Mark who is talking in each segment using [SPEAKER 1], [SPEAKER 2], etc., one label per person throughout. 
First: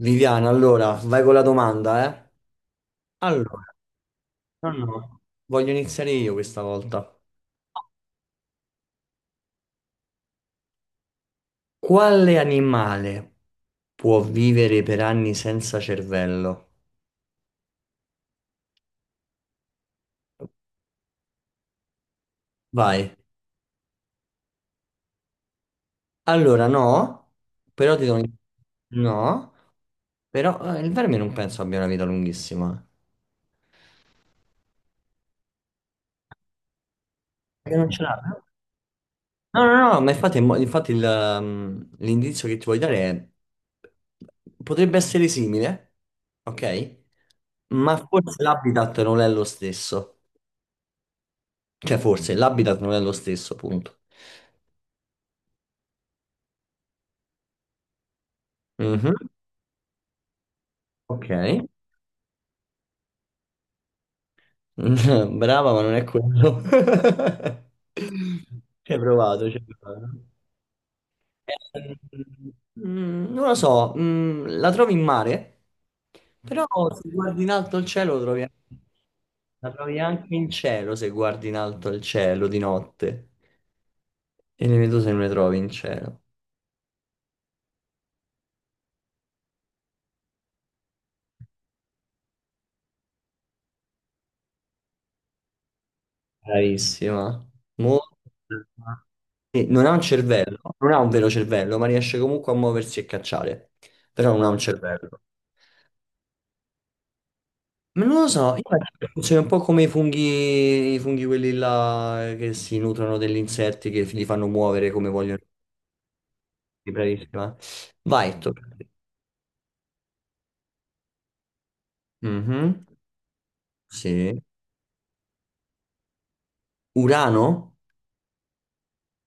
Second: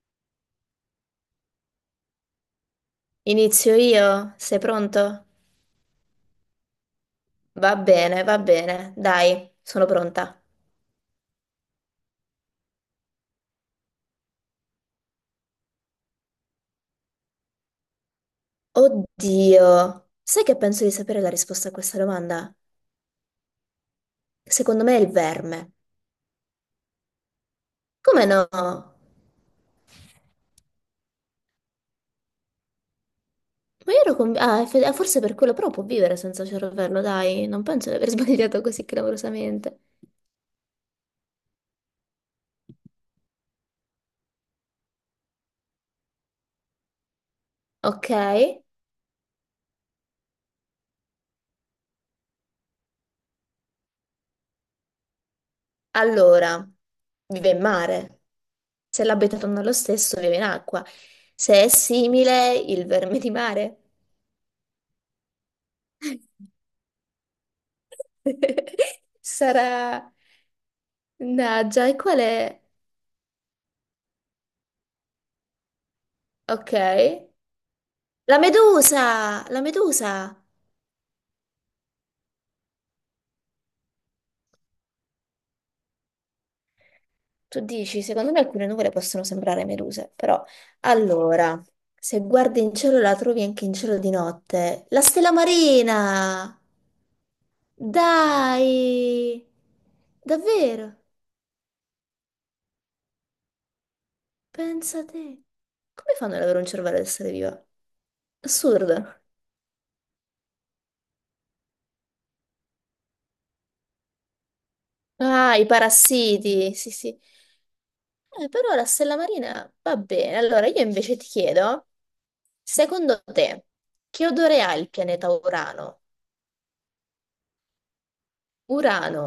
[SPEAKER 1] Viviana, allora, vai con la domanda, eh? Allora,
[SPEAKER 2] Inizio io? Sei
[SPEAKER 1] no, Mm. No,
[SPEAKER 2] pronto?
[SPEAKER 1] voglio iniziare io questa volta.
[SPEAKER 2] Va bene, dai, sono pronta.
[SPEAKER 1] Quale animale può vivere per anni senza cervello?
[SPEAKER 2] Oddio, sai che penso di sapere la risposta a questa domanda?
[SPEAKER 1] Vai.
[SPEAKER 2] Secondo me è il verme.
[SPEAKER 1] Allora, no, però ti do...
[SPEAKER 2] Come
[SPEAKER 1] un-
[SPEAKER 2] no? Ma
[SPEAKER 1] No, però il verme non penso abbia una vita lunghissima.
[SPEAKER 2] io ero convinta... Ah, forse per quello, però può vivere senza cervello, dai, non
[SPEAKER 1] Perché non
[SPEAKER 2] penso di
[SPEAKER 1] ce
[SPEAKER 2] aver
[SPEAKER 1] l'ha?
[SPEAKER 2] sbagliato così
[SPEAKER 1] No, no,
[SPEAKER 2] clamorosamente.
[SPEAKER 1] no, ma infatti, mo- infatti il l'indizio che ti voglio dare è... Potrebbe essere simile, ok? Ma
[SPEAKER 2] Ok,
[SPEAKER 1] forse l'habitat non è lo stesso. Cioè, forse l'habitat non è lo stesso, punto.
[SPEAKER 2] allora, vive in mare. Se
[SPEAKER 1] Mhm.
[SPEAKER 2] l'habitat non è lo stesso, vive in acqua.
[SPEAKER 1] Ok.
[SPEAKER 2] Se è simile, il verme di mare.
[SPEAKER 1] Brava, ma non è quello. Ci hai provato, ci hai provato.
[SPEAKER 2] Sarà... Mannaggia, e qual è?
[SPEAKER 1] Mm, non lo so, mm, la trovi in mare, però
[SPEAKER 2] Ok.
[SPEAKER 1] se guardi in alto il cielo lo
[SPEAKER 2] La
[SPEAKER 1] trovi anche-
[SPEAKER 2] medusa! La
[SPEAKER 1] la trovi
[SPEAKER 2] medusa!
[SPEAKER 1] anche in cielo se guardi in alto il cielo di notte. E le meduse non le trovi in cielo.
[SPEAKER 2] Tu dici, secondo me alcune nuvole possono sembrare meduse, però... Allora, se guardi in cielo la trovi anche in cielo di notte. La stella marina!
[SPEAKER 1] Bravissima. Molto brava.
[SPEAKER 2] Dai!
[SPEAKER 1] Sì. Non ha un cervello, non
[SPEAKER 2] Davvero?
[SPEAKER 1] ha un vero cervello, ma riesce comunque a muoversi e cacciare. Però non ha un
[SPEAKER 2] Pensa a
[SPEAKER 1] cervello.
[SPEAKER 2] te. Come fanno ad avere un cervello ad essere viva?
[SPEAKER 1] Ma non lo so, io penso che
[SPEAKER 2] Assurdo.
[SPEAKER 1] funzioni un po' come i funghi quelli là che si nutrono degli insetti che li fanno muovere come vogliono.
[SPEAKER 2] Ah, i parassiti! Sì, sì.
[SPEAKER 1] Bravissima. Vai, tocca
[SPEAKER 2] Però
[SPEAKER 1] a
[SPEAKER 2] la
[SPEAKER 1] te.
[SPEAKER 2] stella marina va bene. Allora io invece ti chiedo,
[SPEAKER 1] Mhm.
[SPEAKER 2] secondo te, che
[SPEAKER 1] Sì.
[SPEAKER 2] odore ha il pianeta Urano?
[SPEAKER 1] Urano?
[SPEAKER 2] Urano.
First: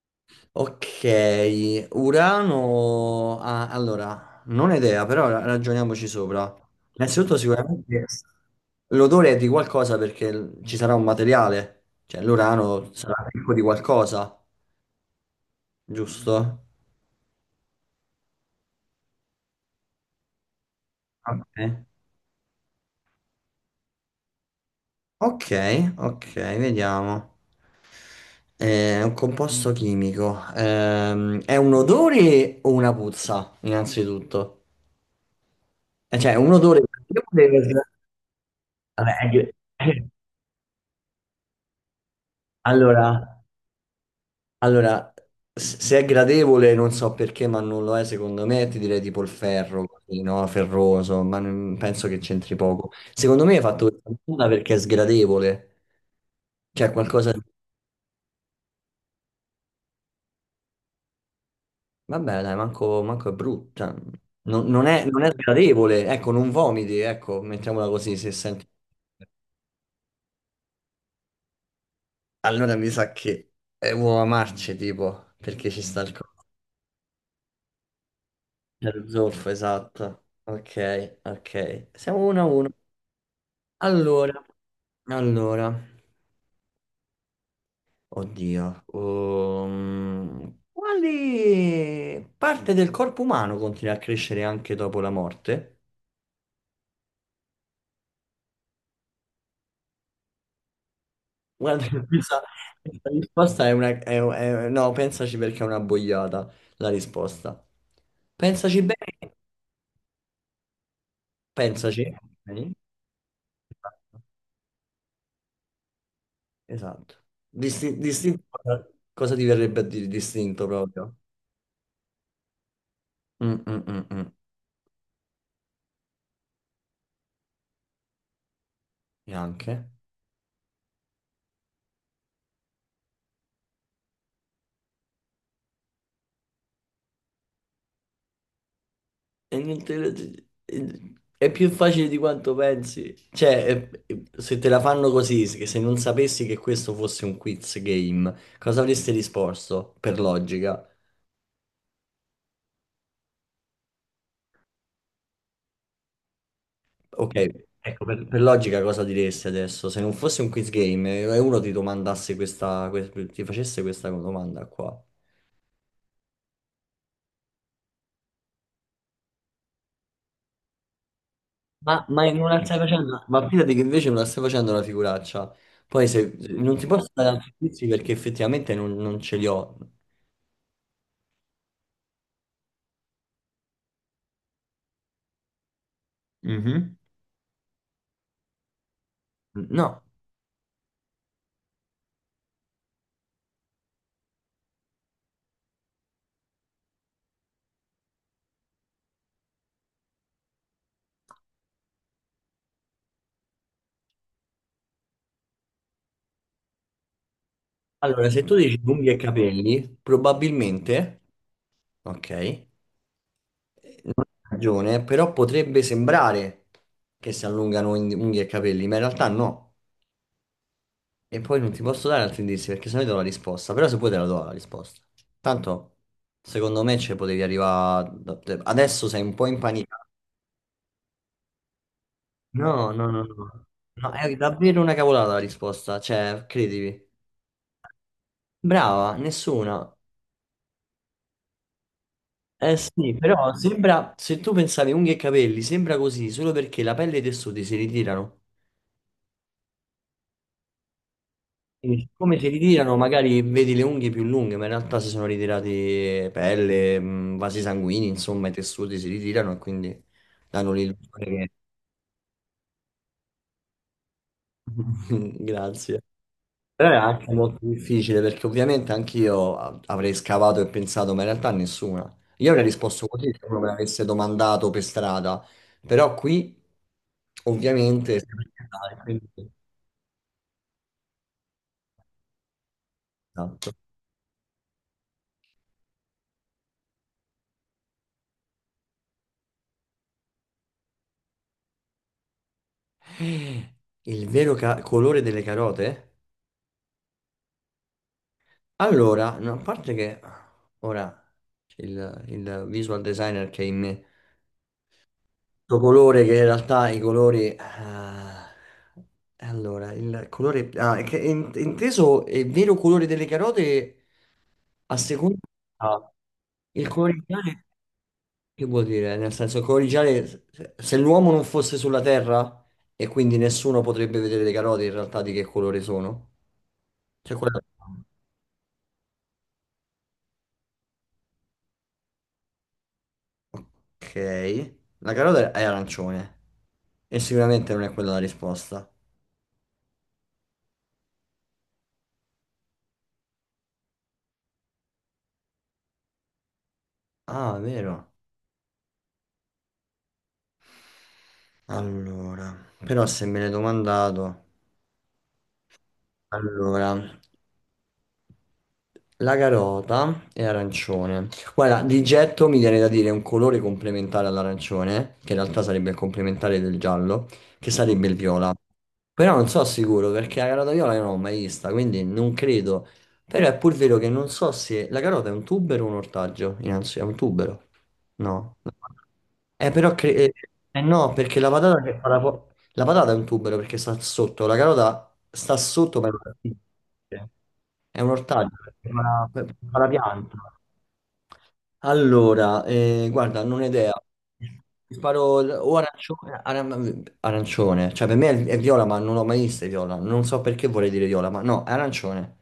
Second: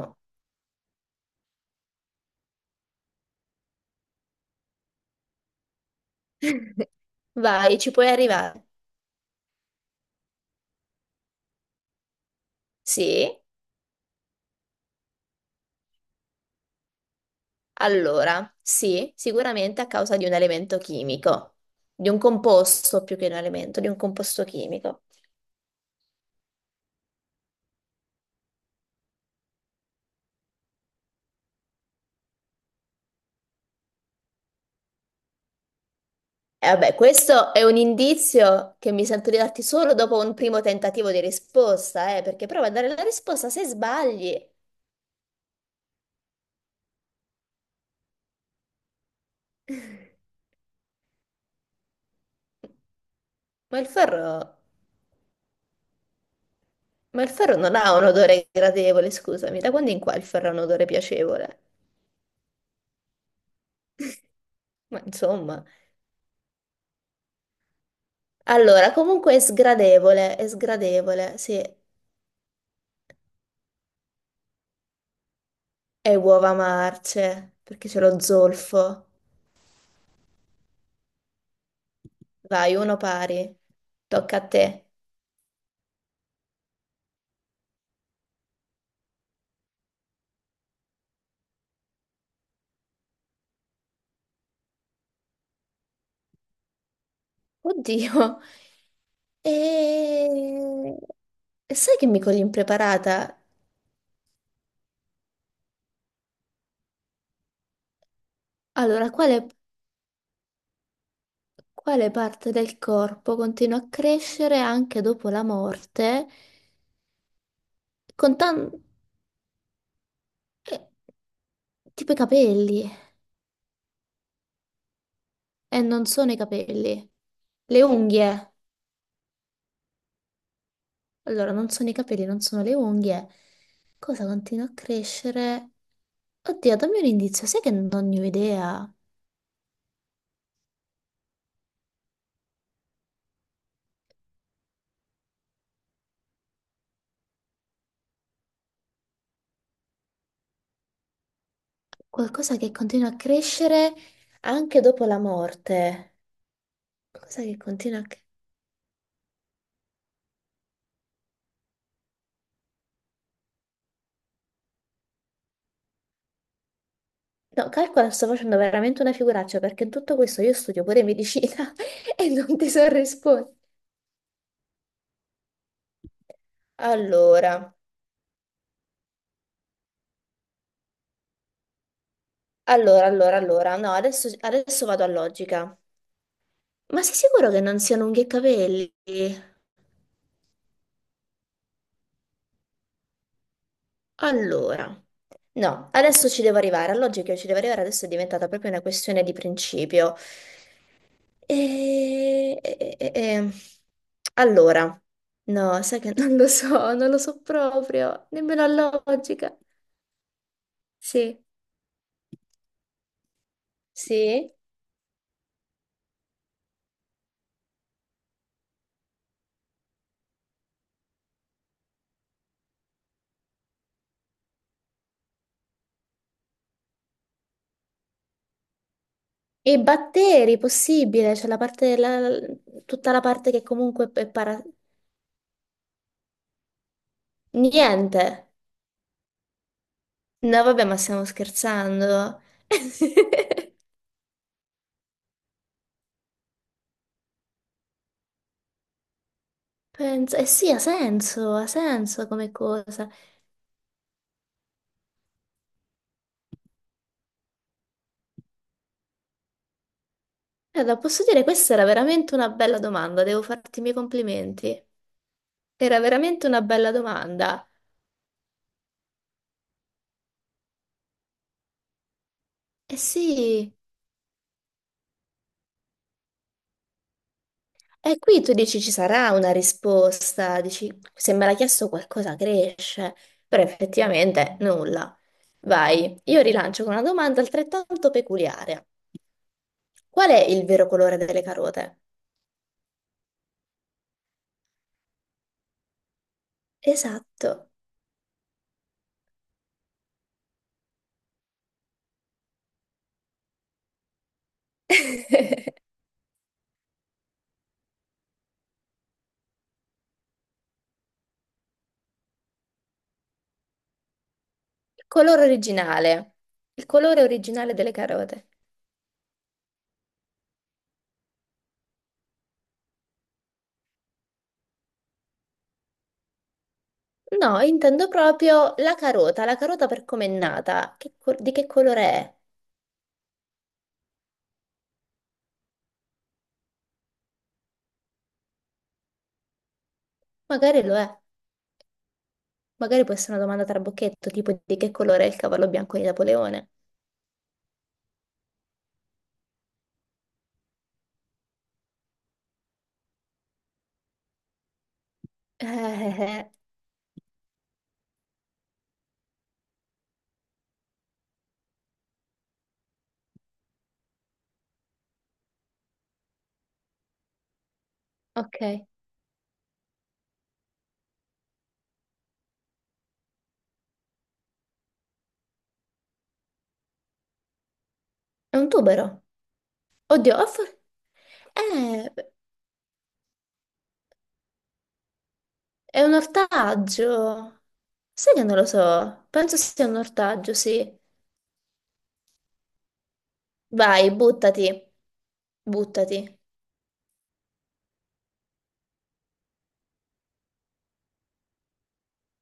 [SPEAKER 1] Ok, Urano... ah, allora, non ho idea, però ra- ragioniamoci sopra. Innanzitutto
[SPEAKER 2] Vai, ci
[SPEAKER 1] sicuramente
[SPEAKER 2] puoi arrivare.
[SPEAKER 1] l'odore è di qualcosa perché l- ci sarà un materiale, cioè l'Urano sarà
[SPEAKER 2] Sì,
[SPEAKER 1] ricco di qualcosa, giusto?
[SPEAKER 2] allora, sì, sicuramente a causa di un elemento chimico,
[SPEAKER 1] Ok,
[SPEAKER 2] di un composto più che un elemento, di un composto chimico.
[SPEAKER 1] ok, ok, vediamo. È un composto chimico. È un odore o una puzza, innanzitutto? Cioè, un
[SPEAKER 2] E
[SPEAKER 1] odore...
[SPEAKER 2] vabbè, questo è un indizio che mi
[SPEAKER 1] Vabbè, è-
[SPEAKER 2] sento di
[SPEAKER 1] che-
[SPEAKER 2] darti solo dopo un primo tentativo di risposta, perché prova a dare la
[SPEAKER 1] Allora,
[SPEAKER 2] risposta se sbagli.
[SPEAKER 1] allora, s- se è gradevole, non so perché, ma non lo è secondo me, ti direi tipo il ferro, così, no? Ferroso, ma non- penso che c'entri poco. Secondo me hai
[SPEAKER 2] Ma
[SPEAKER 1] fatto
[SPEAKER 2] il
[SPEAKER 1] questa domanda
[SPEAKER 2] ferro
[SPEAKER 1] perché è sgradevole, cioè
[SPEAKER 2] Ma il
[SPEAKER 1] qualcosa di...
[SPEAKER 2] ferro non ha un odore gradevole, scusami, da quando in qua il ferro ha un odore piacevole?
[SPEAKER 1] Vabbè, dai, manco, manco è brutta. Non
[SPEAKER 2] Ma
[SPEAKER 1] è, non è
[SPEAKER 2] insomma,
[SPEAKER 1] sgradevole, ecco, non vomiti, ecco, mettiamola così, se senti...
[SPEAKER 2] allora, comunque è sgradevole, sì,
[SPEAKER 1] Allora mi sa che è uova marce, tipo, perché ci sta il...
[SPEAKER 2] è
[SPEAKER 1] co-
[SPEAKER 2] uova marce, perché c'è lo
[SPEAKER 1] c'è lo
[SPEAKER 2] zolfo.
[SPEAKER 1] zolfo, esatto. Ok, ok. Siamo uno a uno.
[SPEAKER 2] Vai, uno pari, tocca
[SPEAKER 1] Allora...
[SPEAKER 2] a te.
[SPEAKER 1] Allora, oddio, quale parte del corpo umano continua a crescere anche dopo la morte?
[SPEAKER 2] Oddio, e... e
[SPEAKER 1] Guarda,
[SPEAKER 2] sai che mi cogli
[SPEAKER 1] questa
[SPEAKER 2] impreparata?
[SPEAKER 1] risposta è una... è- no, pensaci perché è una boiata la risposta. Pensaci
[SPEAKER 2] Allora,
[SPEAKER 1] bene,
[SPEAKER 2] quale,
[SPEAKER 1] pensaci.
[SPEAKER 2] quale parte
[SPEAKER 1] Ok?
[SPEAKER 2] del corpo continua a crescere anche dopo la morte?
[SPEAKER 1] Esatto. Disti-
[SPEAKER 2] Con
[SPEAKER 1] distinto,
[SPEAKER 2] tanto.
[SPEAKER 1] cosa ti verrebbe a dire distinto
[SPEAKER 2] Eh,
[SPEAKER 1] proprio?
[SPEAKER 2] Tipo i capelli.
[SPEAKER 1] Mm, mm, mm, mm.
[SPEAKER 2] Non sono i capelli. Le unghie.
[SPEAKER 1] Neanche.
[SPEAKER 2] Allora, non sono i capelli, non sono le unghie. Cosa continua a crescere? Oddio, dammi un indizio. Sai che non ne ho idea.
[SPEAKER 1] E non te la- È più facile di quanto pensi. Cioè, è- se te la fanno così, se non sapessi che questo fosse un quiz game, cosa avresti risposto per logica?
[SPEAKER 2] Qualcosa che continua a crescere anche dopo la morte.
[SPEAKER 1] Ok,
[SPEAKER 2] Qualcosa che continua a...
[SPEAKER 1] ecco,
[SPEAKER 2] cre-
[SPEAKER 1] per logica cosa diresti adesso? Se non fosse un quiz game e uno ti domandasse questa, que- ti facesse questa domanda qua.
[SPEAKER 2] No, calcola, sto facendo veramente una figuraccia perché in tutto questo io studio pure medicina
[SPEAKER 1] Ma, ma
[SPEAKER 2] e
[SPEAKER 1] non
[SPEAKER 2] non
[SPEAKER 1] la
[SPEAKER 2] ti
[SPEAKER 1] stai
[SPEAKER 2] so
[SPEAKER 1] facendo? Ma
[SPEAKER 2] rispondere.
[SPEAKER 1] fidati che invece non la stai facendo una figuraccia. Poi se, non ti posso dare altri
[SPEAKER 2] Allora,
[SPEAKER 1] quiz perché effettivamente non ce li ho.
[SPEAKER 2] allora. No, adesso vado a logica.
[SPEAKER 1] Mhm.
[SPEAKER 2] Ma sei sicuro che non siano unghie e capelli?
[SPEAKER 1] No.
[SPEAKER 2] Allora, no, adesso ci devo arrivare, la logica ci devo arrivare, adesso è diventata proprio una questione di principio. E... e- e- e- Allora, no, sai che non lo so, non lo so proprio,
[SPEAKER 1] Allora, se tu
[SPEAKER 2] nemmeno
[SPEAKER 1] dici
[SPEAKER 2] la
[SPEAKER 1] unghie e
[SPEAKER 2] logica.
[SPEAKER 1] capelli, probabilmente,
[SPEAKER 2] Sì,
[SPEAKER 1] ok, non hai
[SPEAKER 2] sì.
[SPEAKER 1] ragione, però potrebbe sembrare che si allungano in- unghie e capelli, ma in realtà no. E poi non ti posso dare altri indizi perché sennò ti do la risposta, però se puoi te la do la risposta. Tanto, secondo me ci potevi arrivare... da- te- Adesso sei un po'
[SPEAKER 2] E i
[SPEAKER 1] impanicato.
[SPEAKER 2] batteri, possibile, c'è la parte,
[SPEAKER 1] No, no,
[SPEAKER 2] tutta la
[SPEAKER 1] no,
[SPEAKER 2] parte che
[SPEAKER 1] no.
[SPEAKER 2] comunque
[SPEAKER 1] No,
[SPEAKER 2] è
[SPEAKER 1] è
[SPEAKER 2] para...
[SPEAKER 1] davvero una cavolata la risposta, cioè, credimi.
[SPEAKER 2] Niente.
[SPEAKER 1] Brava, nessuna.
[SPEAKER 2] No, vabbè, ma stiamo scherzando.
[SPEAKER 1] Eh sì, però sembra, se tu pensavi unghie e capelli, sembra così solo perché la pelle e i tessuti si ritirano.
[SPEAKER 2] Penso, eh sì, ha
[SPEAKER 1] Quindi,
[SPEAKER 2] senso
[SPEAKER 1] come si
[SPEAKER 2] come
[SPEAKER 1] ritirano,
[SPEAKER 2] cosa.
[SPEAKER 1] magari vedi le unghie più lunghe, ma in realtà si sono ritirati pelle, vasi sanguigni, insomma, i tessuti si ritirano e quindi danno
[SPEAKER 2] Guarda, posso
[SPEAKER 1] l'illusione
[SPEAKER 2] dire,
[SPEAKER 1] che...
[SPEAKER 2] questa era veramente una bella domanda, devo farti i miei complimenti. Era
[SPEAKER 1] Grazie.
[SPEAKER 2] veramente una
[SPEAKER 1] Però
[SPEAKER 2] bella
[SPEAKER 1] è anche molto
[SPEAKER 2] domanda.
[SPEAKER 1] difficile perché ovviamente anch'io a- avrei scavato e pensato, ma in realtà nessuna. Io avrei
[SPEAKER 2] Eh
[SPEAKER 1] risposto così se uno me
[SPEAKER 2] sì,
[SPEAKER 1] l'avesse domandato per strada, però qui
[SPEAKER 2] e
[SPEAKER 1] ovviamente...
[SPEAKER 2] qui tu dici ci
[SPEAKER 1] quindi-
[SPEAKER 2] sarà una risposta, dici se me l'ha chiesto qualcosa cresce, però
[SPEAKER 1] Esatto.
[SPEAKER 2] effettivamente nulla. Vai, io rilancio con una domanda altrettanto peculiare. Qual è il vero colore delle carote?
[SPEAKER 1] Il vero ca- colore delle carote?
[SPEAKER 2] Esatto.
[SPEAKER 1] Allora, no, a parte che ora il visual designer che è in me Questo colore che in realtà i colori... ah, allora, il colore... Ah, è che è in- inteso è il vero colore delle carote a seconda...
[SPEAKER 2] Colore
[SPEAKER 1] ah,
[SPEAKER 2] originale. Il
[SPEAKER 1] il colore
[SPEAKER 2] colore
[SPEAKER 1] ideale
[SPEAKER 2] originale delle carote.
[SPEAKER 1] che vuol dire? Nel senso, il colore ideale, se l'uomo non fosse sulla Terra e quindi nessuno potrebbe vedere le carote in realtà di che colore sono. Cioè,
[SPEAKER 2] No,
[SPEAKER 1] quella-
[SPEAKER 2] intendo proprio la carota per come è nata. Di che colore è?
[SPEAKER 1] Ok, la carota è arancione e sicuramente non è quella la risposta.
[SPEAKER 2] Magari lo è. Magari può essere una domanda trabocchetto, tipo di che colore è il cavallo bianco di Napoleone.
[SPEAKER 1] Ah, vero. Allora, però se me l'hai domandato...
[SPEAKER 2] Eh.
[SPEAKER 1] Allora, la carota è arancione. Guarda, di getto mi viene da dire un colore complementare all'arancione, che in realtà sarebbe il complementare del giallo, che sarebbe il viola.
[SPEAKER 2] Ok.
[SPEAKER 1] Però non so sicuro perché la carota viola io non l'ho mai vista, quindi non credo. Però è pur vero che non so se la carota è un tubero o un ortaggio. Innanzi, è un tubero. No.
[SPEAKER 2] È un tubero.
[SPEAKER 1] Eh, però cre- eh,
[SPEAKER 2] Oddio, ho for-
[SPEAKER 1] eh no, perché la patata che fa la,
[SPEAKER 2] eh,
[SPEAKER 1] po- la patata è un tubero perché sta sotto, la carota sta sotto
[SPEAKER 2] è
[SPEAKER 1] per
[SPEAKER 2] un ortaggio.
[SPEAKER 1] è un
[SPEAKER 2] Sai che
[SPEAKER 1] ortaggio
[SPEAKER 2] non lo so.
[SPEAKER 1] per
[SPEAKER 2] Penso sia
[SPEAKER 1] la
[SPEAKER 2] un
[SPEAKER 1] pianta.
[SPEAKER 2] ortaggio, sì.
[SPEAKER 1] Allora, guarda, non ho idea.
[SPEAKER 2] Vai, buttati.
[SPEAKER 1] Ti sparo l- o arancione,
[SPEAKER 2] Buttati.
[SPEAKER 1] aran- arancione. Cioè, per me è viola, ma non l'ho mai vista è viola. Non so perché vorrei dire viola, ma no, è arancione.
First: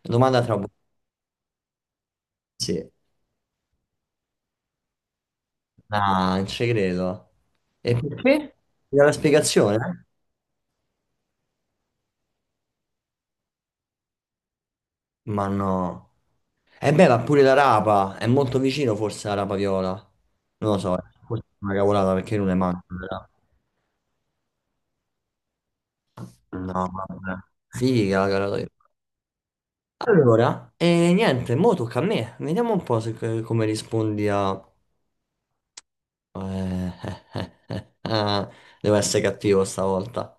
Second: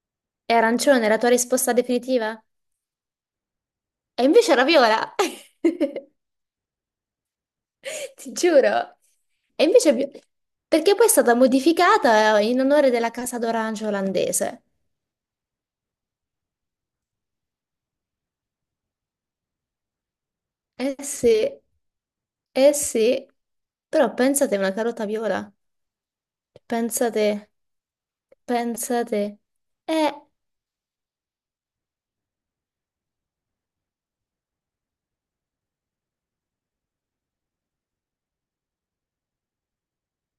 [SPEAKER 1] Domanda
[SPEAKER 2] È
[SPEAKER 1] tra bu-
[SPEAKER 2] arancione, la tua risposta definitiva?
[SPEAKER 1] Sì.
[SPEAKER 2] E invece Raviola,
[SPEAKER 1] Ah, non ci credo. E
[SPEAKER 2] ti
[SPEAKER 1] perché?
[SPEAKER 2] giuro.
[SPEAKER 1] Mi dà la
[SPEAKER 2] E invece,
[SPEAKER 1] spiegazione?
[SPEAKER 2] perché poi è stata modificata in onore della casa d'orange olandese.
[SPEAKER 1] Ma no. E beh, ma pure la rapa. È molto vicino forse alla rapa viola. Non lo
[SPEAKER 2] Eh
[SPEAKER 1] so, forse
[SPEAKER 2] sì,
[SPEAKER 1] è una cavolata perché non è
[SPEAKER 2] eh
[SPEAKER 1] manco.
[SPEAKER 2] sì. Però pensate una carota viola.
[SPEAKER 1] No, vabbè.
[SPEAKER 2] Pensate,
[SPEAKER 1] Figa la gara d'olio.
[SPEAKER 2] pensate. Eh,
[SPEAKER 1] Allora, e niente, mo tocca a me. Vediamo un po' se, come rispondi a... eh, eh. Devo essere cattivo stavolta.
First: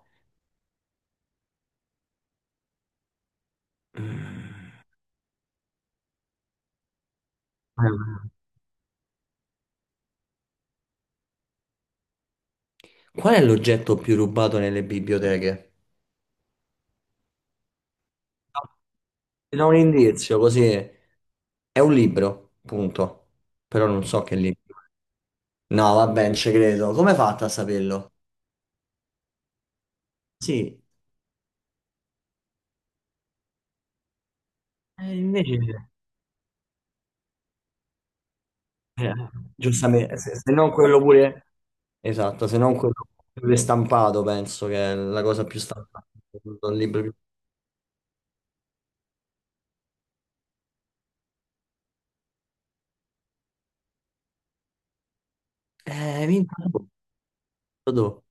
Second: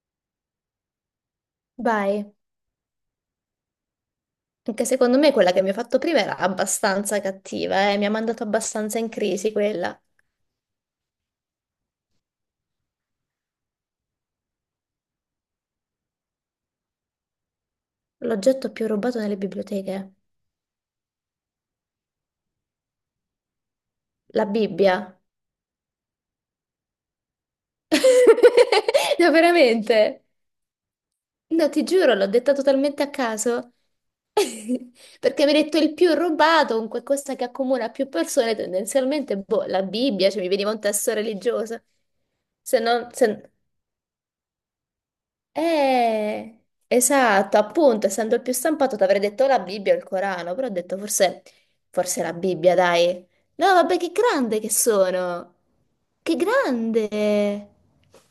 [SPEAKER 2] vai.
[SPEAKER 1] Mm.
[SPEAKER 2] Anche secondo me quella che mi ha fatto prima era abbastanza cattiva,
[SPEAKER 1] Qual
[SPEAKER 2] eh. Mi ha mandato abbastanza in crisi quella.
[SPEAKER 1] è l'oggetto più rubato nelle biblioteche?
[SPEAKER 2] L'oggetto più rubato nelle
[SPEAKER 1] Ti do un
[SPEAKER 2] biblioteche.
[SPEAKER 1] indizio, così è un libro, punto. Però non so che
[SPEAKER 2] La
[SPEAKER 1] libro.
[SPEAKER 2] Bibbia.
[SPEAKER 1] No, vabbè, non ci credo. Come hai fatto a saperlo?
[SPEAKER 2] No, veramente.
[SPEAKER 1] Sì,
[SPEAKER 2] No, ti giuro, l'ho detta totalmente a caso. Perché mi hai
[SPEAKER 1] invece.
[SPEAKER 2] detto il più rubato, un qualcosa che accomuna più persone,
[SPEAKER 1] Eh,
[SPEAKER 2] tendenzialmente, boh, la
[SPEAKER 1] giustamente,
[SPEAKER 2] Bibbia,
[SPEAKER 1] se,
[SPEAKER 2] cioè mi
[SPEAKER 1] se non
[SPEAKER 2] veniva un
[SPEAKER 1] quello
[SPEAKER 2] testo
[SPEAKER 1] pure,
[SPEAKER 2] religioso.
[SPEAKER 1] esatto, se non
[SPEAKER 2] Se
[SPEAKER 1] quello
[SPEAKER 2] non... se-
[SPEAKER 1] pure stampato, penso che è la cosa più stampata, un libro più...
[SPEAKER 2] Esatto, appunto, essendo il più stampato, ti avrei detto la Bibbia o il Corano, però ho detto forse, forse la Bibbia, dai. No, vabbè, che grande che sono! Che
[SPEAKER 1] Minchia, boh,
[SPEAKER 2] grande!
[SPEAKER 1] boh.